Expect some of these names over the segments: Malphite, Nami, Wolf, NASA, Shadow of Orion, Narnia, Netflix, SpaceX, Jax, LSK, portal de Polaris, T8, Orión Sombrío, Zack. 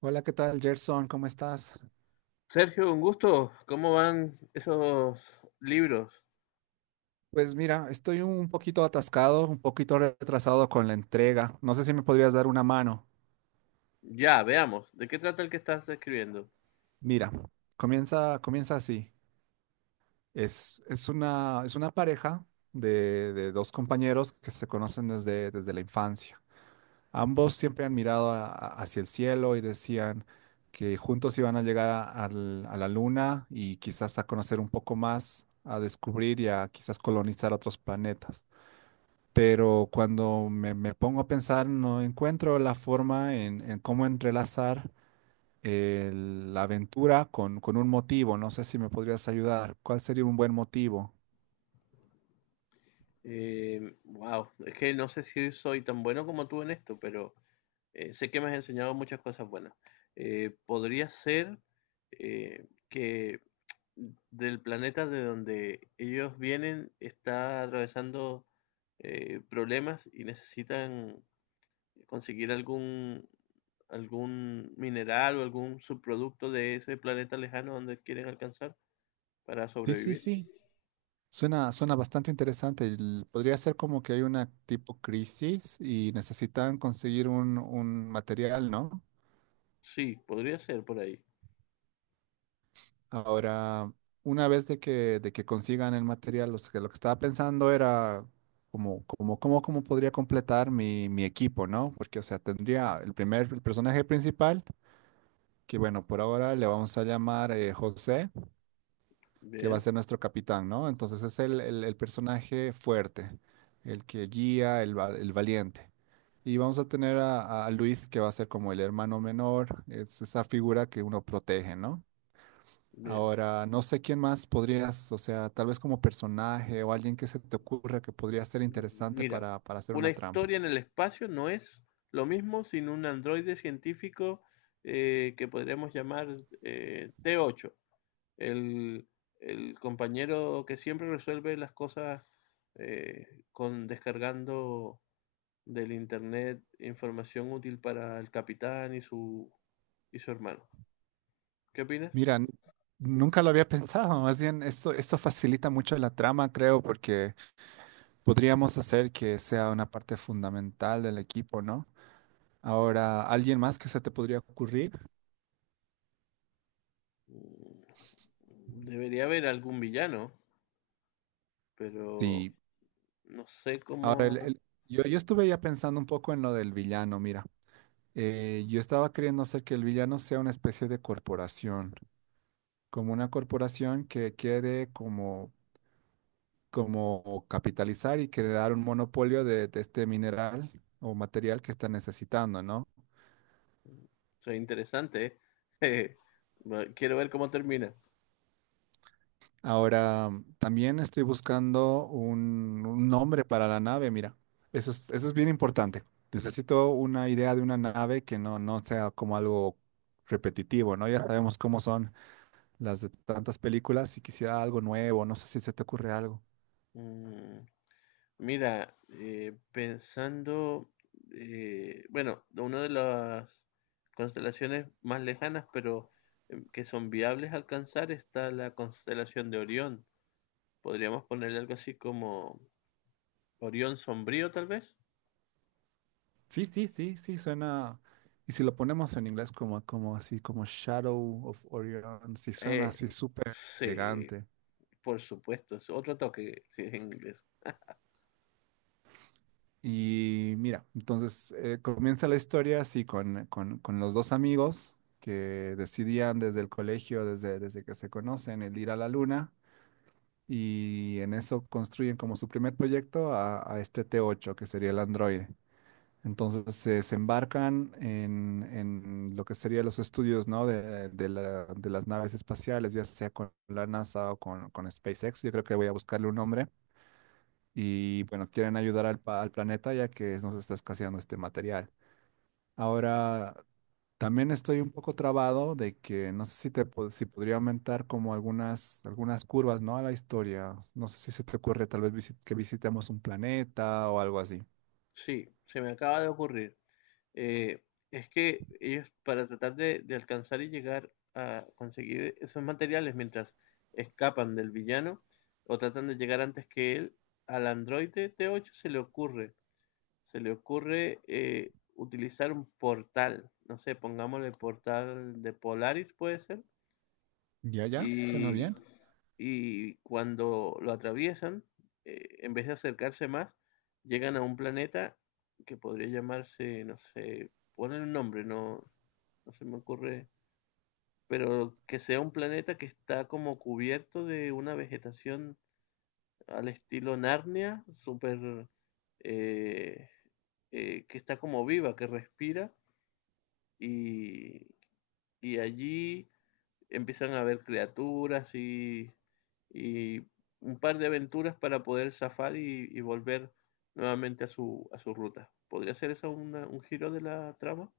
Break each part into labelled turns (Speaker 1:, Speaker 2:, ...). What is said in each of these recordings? Speaker 1: Hola, ¿qué tal, Gerson? ¿Cómo estás?
Speaker 2: Sergio, un gusto. ¿Cómo van esos libros?
Speaker 1: Pues mira, estoy un poquito atascado, un poquito retrasado con la entrega. No sé si me podrías dar una mano.
Speaker 2: Ya, veamos. ¿De qué trata el que estás escribiendo?
Speaker 1: Mira, comienza así. Es una pareja de dos compañeros que se conocen desde la infancia. Ambos siempre han mirado hacia el cielo y decían que juntos iban a llegar a la luna y quizás a conocer un poco más, a descubrir y a quizás colonizar otros planetas. Pero cuando me pongo a pensar, no encuentro la forma en cómo entrelazar la aventura con un motivo. No sé si me podrías ayudar. ¿Cuál sería un buen motivo?
Speaker 2: Wow, es que no sé si soy tan bueno como tú en esto, pero sé que me has enseñado muchas cosas buenas. Podría ser que del planeta de donde ellos vienen está atravesando problemas y necesitan conseguir algún mineral o algún subproducto de ese planeta lejano donde quieren alcanzar para
Speaker 1: Sí, sí,
Speaker 2: sobrevivir.
Speaker 1: sí. Suena bastante interesante. El- podría ser como que hay una tipo crisis y necesitan conseguir un material, ¿no?
Speaker 2: Sí, podría ser por ahí.
Speaker 1: Ahora, una vez de que consigan el material, lo que estaba pensando era cómo podría completar mi equipo, ¿no? Porque, o sea, tendría el primer, el personaje principal, que bueno, por ahora le vamos a llamar José. Que va a
Speaker 2: Bien,
Speaker 1: ser nuestro capitán, ¿no? Entonces es el personaje fuerte, el que guía, el, va- el valiente. Y vamos a tener a Luis, que va a ser como el hermano menor, es esa figura que uno protege, ¿no?
Speaker 2: bien.
Speaker 1: Ahora, no sé quién más podrías, o sea, tal vez como personaje o alguien que se te ocurra que podría ser interesante
Speaker 2: Mira,
Speaker 1: para hacer
Speaker 2: una
Speaker 1: una trama.
Speaker 2: historia en el espacio no es lo mismo sin un androide científico que podríamos llamar T8, el, el compañero que siempre resuelve las cosas eh, con descargando del internet información útil para el capitán y su hermano. ¿Qué opinas?
Speaker 1: Mira, nunca lo había pensado, más bien esto facilita mucho la trama, creo, porque podríamos hacer que sea una parte fundamental del equipo, ¿no? Ahora, ¿alguien más que se te podría ocurrir?
Speaker 2: Mm, Debería haber algún villano, pero
Speaker 1: Sí.
Speaker 2: no sé
Speaker 1: Ahora,
Speaker 2: cómo. O
Speaker 1: yo estuve ya pensando un poco en lo del villano, mira. Yo estaba queriendo hacer que el villano sea una especie de corporación, como una corporación que quiere como capitalizar y crear un monopolio de este mineral o material que está necesitando, ¿no?
Speaker 2: sea, interesante, ¿eh? Quiero ver cómo termina.
Speaker 1: Ahora, también estoy buscando un nombre para la nave, mira. Eso es bien importante. Necesito una idea de una nave que no sea como algo repetitivo, ¿no? Ya sabemos cómo son las de tantas películas y quisiera algo nuevo, no sé si se te ocurre algo.
Speaker 2: Mm, Mira, pensando, bueno, una de las constelaciones más lejanas, pero que son viables alcanzar, está la constelación de Orión. Podríamos ponerle algo así como Orión Sombrío, tal vez.
Speaker 1: Sí, sí, sí, sí, suena. Y si lo ponemos en inglés como Shadow of Orion, sí suena
Speaker 2: Eh,
Speaker 1: así súper
Speaker 2: sí,
Speaker 1: elegante.
Speaker 2: por supuesto, es otro toque si es en inglés.
Speaker 1: Y mira, entonces comienza la historia así con los dos amigos que decidían desde el colegio, desde que se conocen, el ir a la luna y en eso construyen como su primer proyecto a este T8, que sería el androide. Entonces se embarcan en lo que serían los estudios, ¿no? De las naves espaciales, ya sea con la NASA o con SpaceX. Yo creo que voy a buscarle un nombre y bueno, quieren ayudar al, pa- al planeta ya que nos está escaseando este material. Ahora, también estoy un poco trabado de que no sé si te pod- si podría aumentar como algunas curvas, ¿no?, a la historia. No sé si se te ocurre tal vez visi- que visitemos un planeta o algo así.
Speaker 2: Sí, se me acaba de ocurrir. Eh, es que ellos, para tratar de alcanzar y llegar a conseguir esos materiales mientras escapan del villano o tratan de llegar antes que él, al androide T8 se le ocurre utilizar un portal, no sé, pongámosle portal de Polaris puede ser.
Speaker 1: Ya, ya, suena
Speaker 2: Y,
Speaker 1: bien.
Speaker 2: y cuando lo atraviesan, en vez de acercarse más, llegan a un planeta que podría llamarse, no sé, ponen un nombre, no, no se me ocurre, pero que sea un planeta que está como cubierto de una vegetación al estilo Narnia, súper, eh, que está como viva, que respira, y, y allí empiezan a ver criaturas y un par de aventuras para poder zafar y volver nuevamente a su ruta. ¿Podría ser eso un giro de la trama?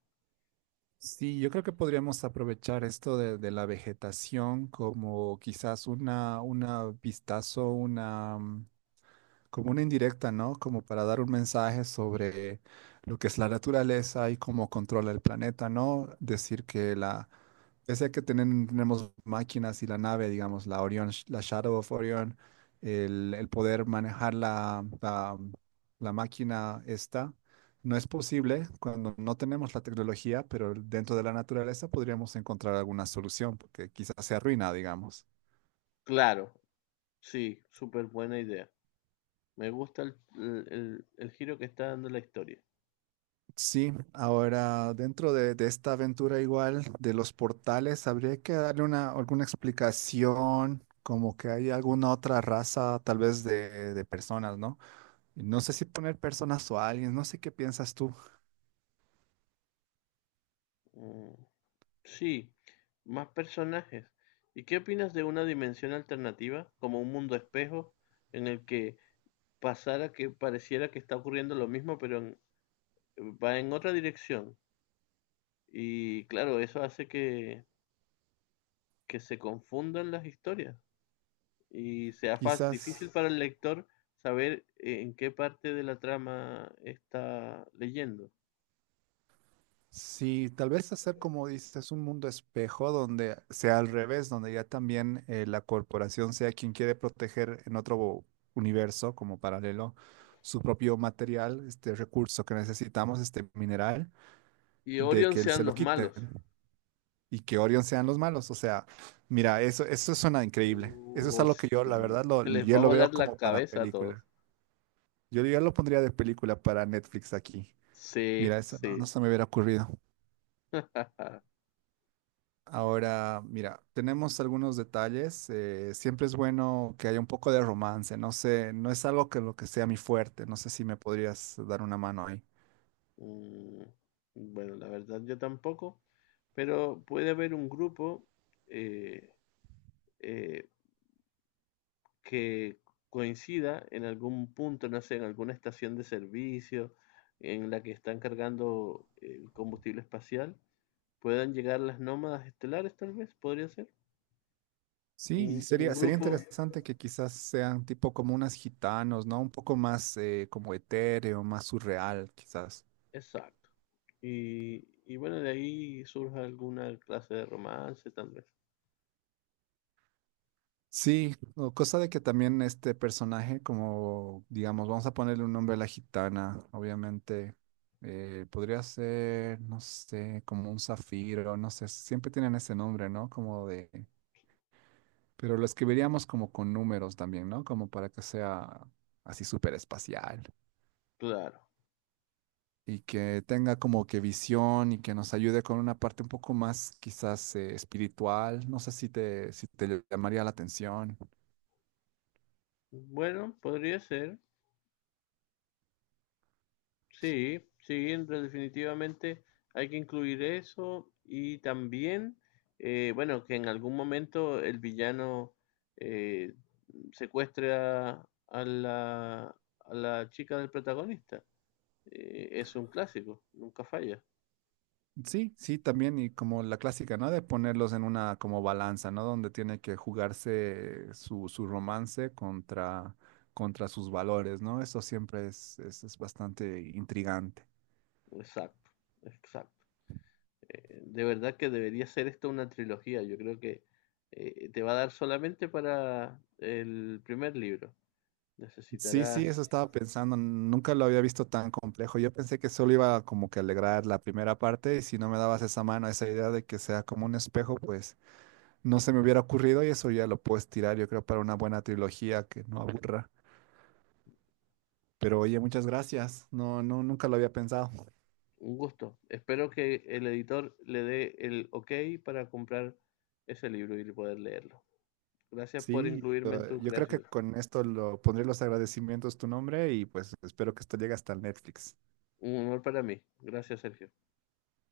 Speaker 1: Sí, yo creo que podríamos aprovechar esto de la vegetación como quizás una vistazo, una, como una indirecta, ¿no? Como para dar un mensaje sobre lo que es la naturaleza y cómo controla el planeta, ¿no? Decir que la, pese a que tenen- tenemos máquinas y la nave, digamos, la Orion, sh- la Shadow of Orion, el poder manejar la máquina esta, no es posible cuando no tenemos la tecnología, pero dentro de la naturaleza podríamos encontrar alguna solución, porque quizás se arruina, digamos.
Speaker 2: Claro, sí, súper buena idea. Me gusta el giro que está dando la historia.
Speaker 1: Sí, ahora dentro de esta aventura igual de los portales, habría que darle una, alguna explicación, como que hay alguna otra raza tal vez de personas, ¿no? Y no sé si poner personas o aliens, no sé qué piensas tú.
Speaker 2: Mm, sí, más personajes. ¿Y qué opinas de una dimensión alternativa, como un mundo espejo, en el que pasara que pareciera que está ocurriendo lo mismo, pero va en otra dirección? Y claro, eso hace que se confundan las historias y sea fácil, difícil
Speaker 1: Quizás,
Speaker 2: para el lector saber en qué parte de la trama está leyendo.
Speaker 1: sí, tal vez hacer como dices, un mundo espejo donde sea al revés, donde ya también la corporación sea quien quiere proteger en otro universo como paralelo su propio material, este recurso que necesitamos, este mineral
Speaker 2: Y
Speaker 1: de
Speaker 2: Orion
Speaker 1: que se
Speaker 2: sean
Speaker 1: lo
Speaker 2: los
Speaker 1: quiten
Speaker 2: malos.
Speaker 1: y que Orion sean los malos. O sea, mira, eso suena increíble. Eso es
Speaker 2: O
Speaker 1: algo que yo,
Speaker 2: si
Speaker 1: la verdad, lo,
Speaker 2: se les
Speaker 1: yo
Speaker 2: va a
Speaker 1: lo veo
Speaker 2: volar la
Speaker 1: como para
Speaker 2: cabeza a todos.
Speaker 1: película. Yo ya lo pondría de película para Netflix aquí.
Speaker 2: Sí,
Speaker 1: Mira, eso
Speaker 2: sí.
Speaker 1: no se me hubiera ocurrido. Ahora, mira, tenemos algunos detalles. Siempre es bueno que haya un poco de romance. No sé, no es algo que lo que sea mi fuerte. No sé si me podrías dar una mano ahí.
Speaker 2: Mm, bueno, la verdad yo tampoco. Pero puede haber un grupo eh, eh, que coincida en algún punto, no sé, en alguna estación de servicio en la que están cargando el combustible espacial, puedan llegar las nómadas estelares, tal vez, podría ser. Un,
Speaker 1: Sí, y
Speaker 2: un
Speaker 1: sería
Speaker 2: grupo,
Speaker 1: interesante que quizás sean tipo como unas gitanos, ¿no? Un poco más como etéreo, más surreal, quizás.
Speaker 2: exacto. Y bueno, de ahí surge alguna clase de romance, tal vez.
Speaker 1: Sí, o cosa de que también este personaje, como digamos, vamos a ponerle un nombre a la gitana, obviamente, podría ser, no sé, como un zafiro, no sé, siempre tienen ese nombre, ¿no? Como de, pero lo escribiríamos como con números también, ¿no? Como para que sea así súper espacial.
Speaker 2: Claro.
Speaker 1: Y que tenga como que visión y que nos ayude con una parte un poco más quizás espiritual. No sé si te, si te llamaría la atención.
Speaker 2: Bueno, podría ser. Sí, sí, definitivamente hay que incluir eso y también, bueno, que en algún momento el villano eh, secuestre a la chica del protagonista. Es un clásico, nunca falla.
Speaker 1: Sí, sí, también y como la clásica, ¿no? De ponerlos en una como balanza, ¿no? Donde tiene que jugarse su romance contra sus valores, ¿no? Eso siempre es es bastante intrigante.
Speaker 2: Exacto, exacto. De verdad que debería ser esto una trilogía. Yo creo que te va a dar solamente para el primer libro.
Speaker 1: Sí, sí,
Speaker 2: Necesitarás.
Speaker 1: eso estaba pensando. Nunca lo había visto tan complejo. Yo pensé que solo iba como que a alegrar la primera parte y si no me dabas esa mano, esa idea de que sea como un espejo, pues no se me hubiera ocurrido y eso ya lo puedes tirar, yo creo, para una buena trilogía que no aburra. Pero oye, muchas gracias. No, no, nunca lo había pensado.
Speaker 2: Un gusto. Espero que el editor le dé el ok para comprar ese libro y poder leerlo. Gracias por
Speaker 1: Sí,
Speaker 2: incluirme en
Speaker 1: lo-
Speaker 2: tu
Speaker 1: yo creo que
Speaker 2: creación.
Speaker 1: con esto lo pondré los agradecimientos tu nombre y pues espero que esto llegue hasta el Netflix.
Speaker 2: Un honor para mí. Gracias, Sergio.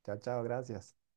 Speaker 1: Chao, chao, gracias.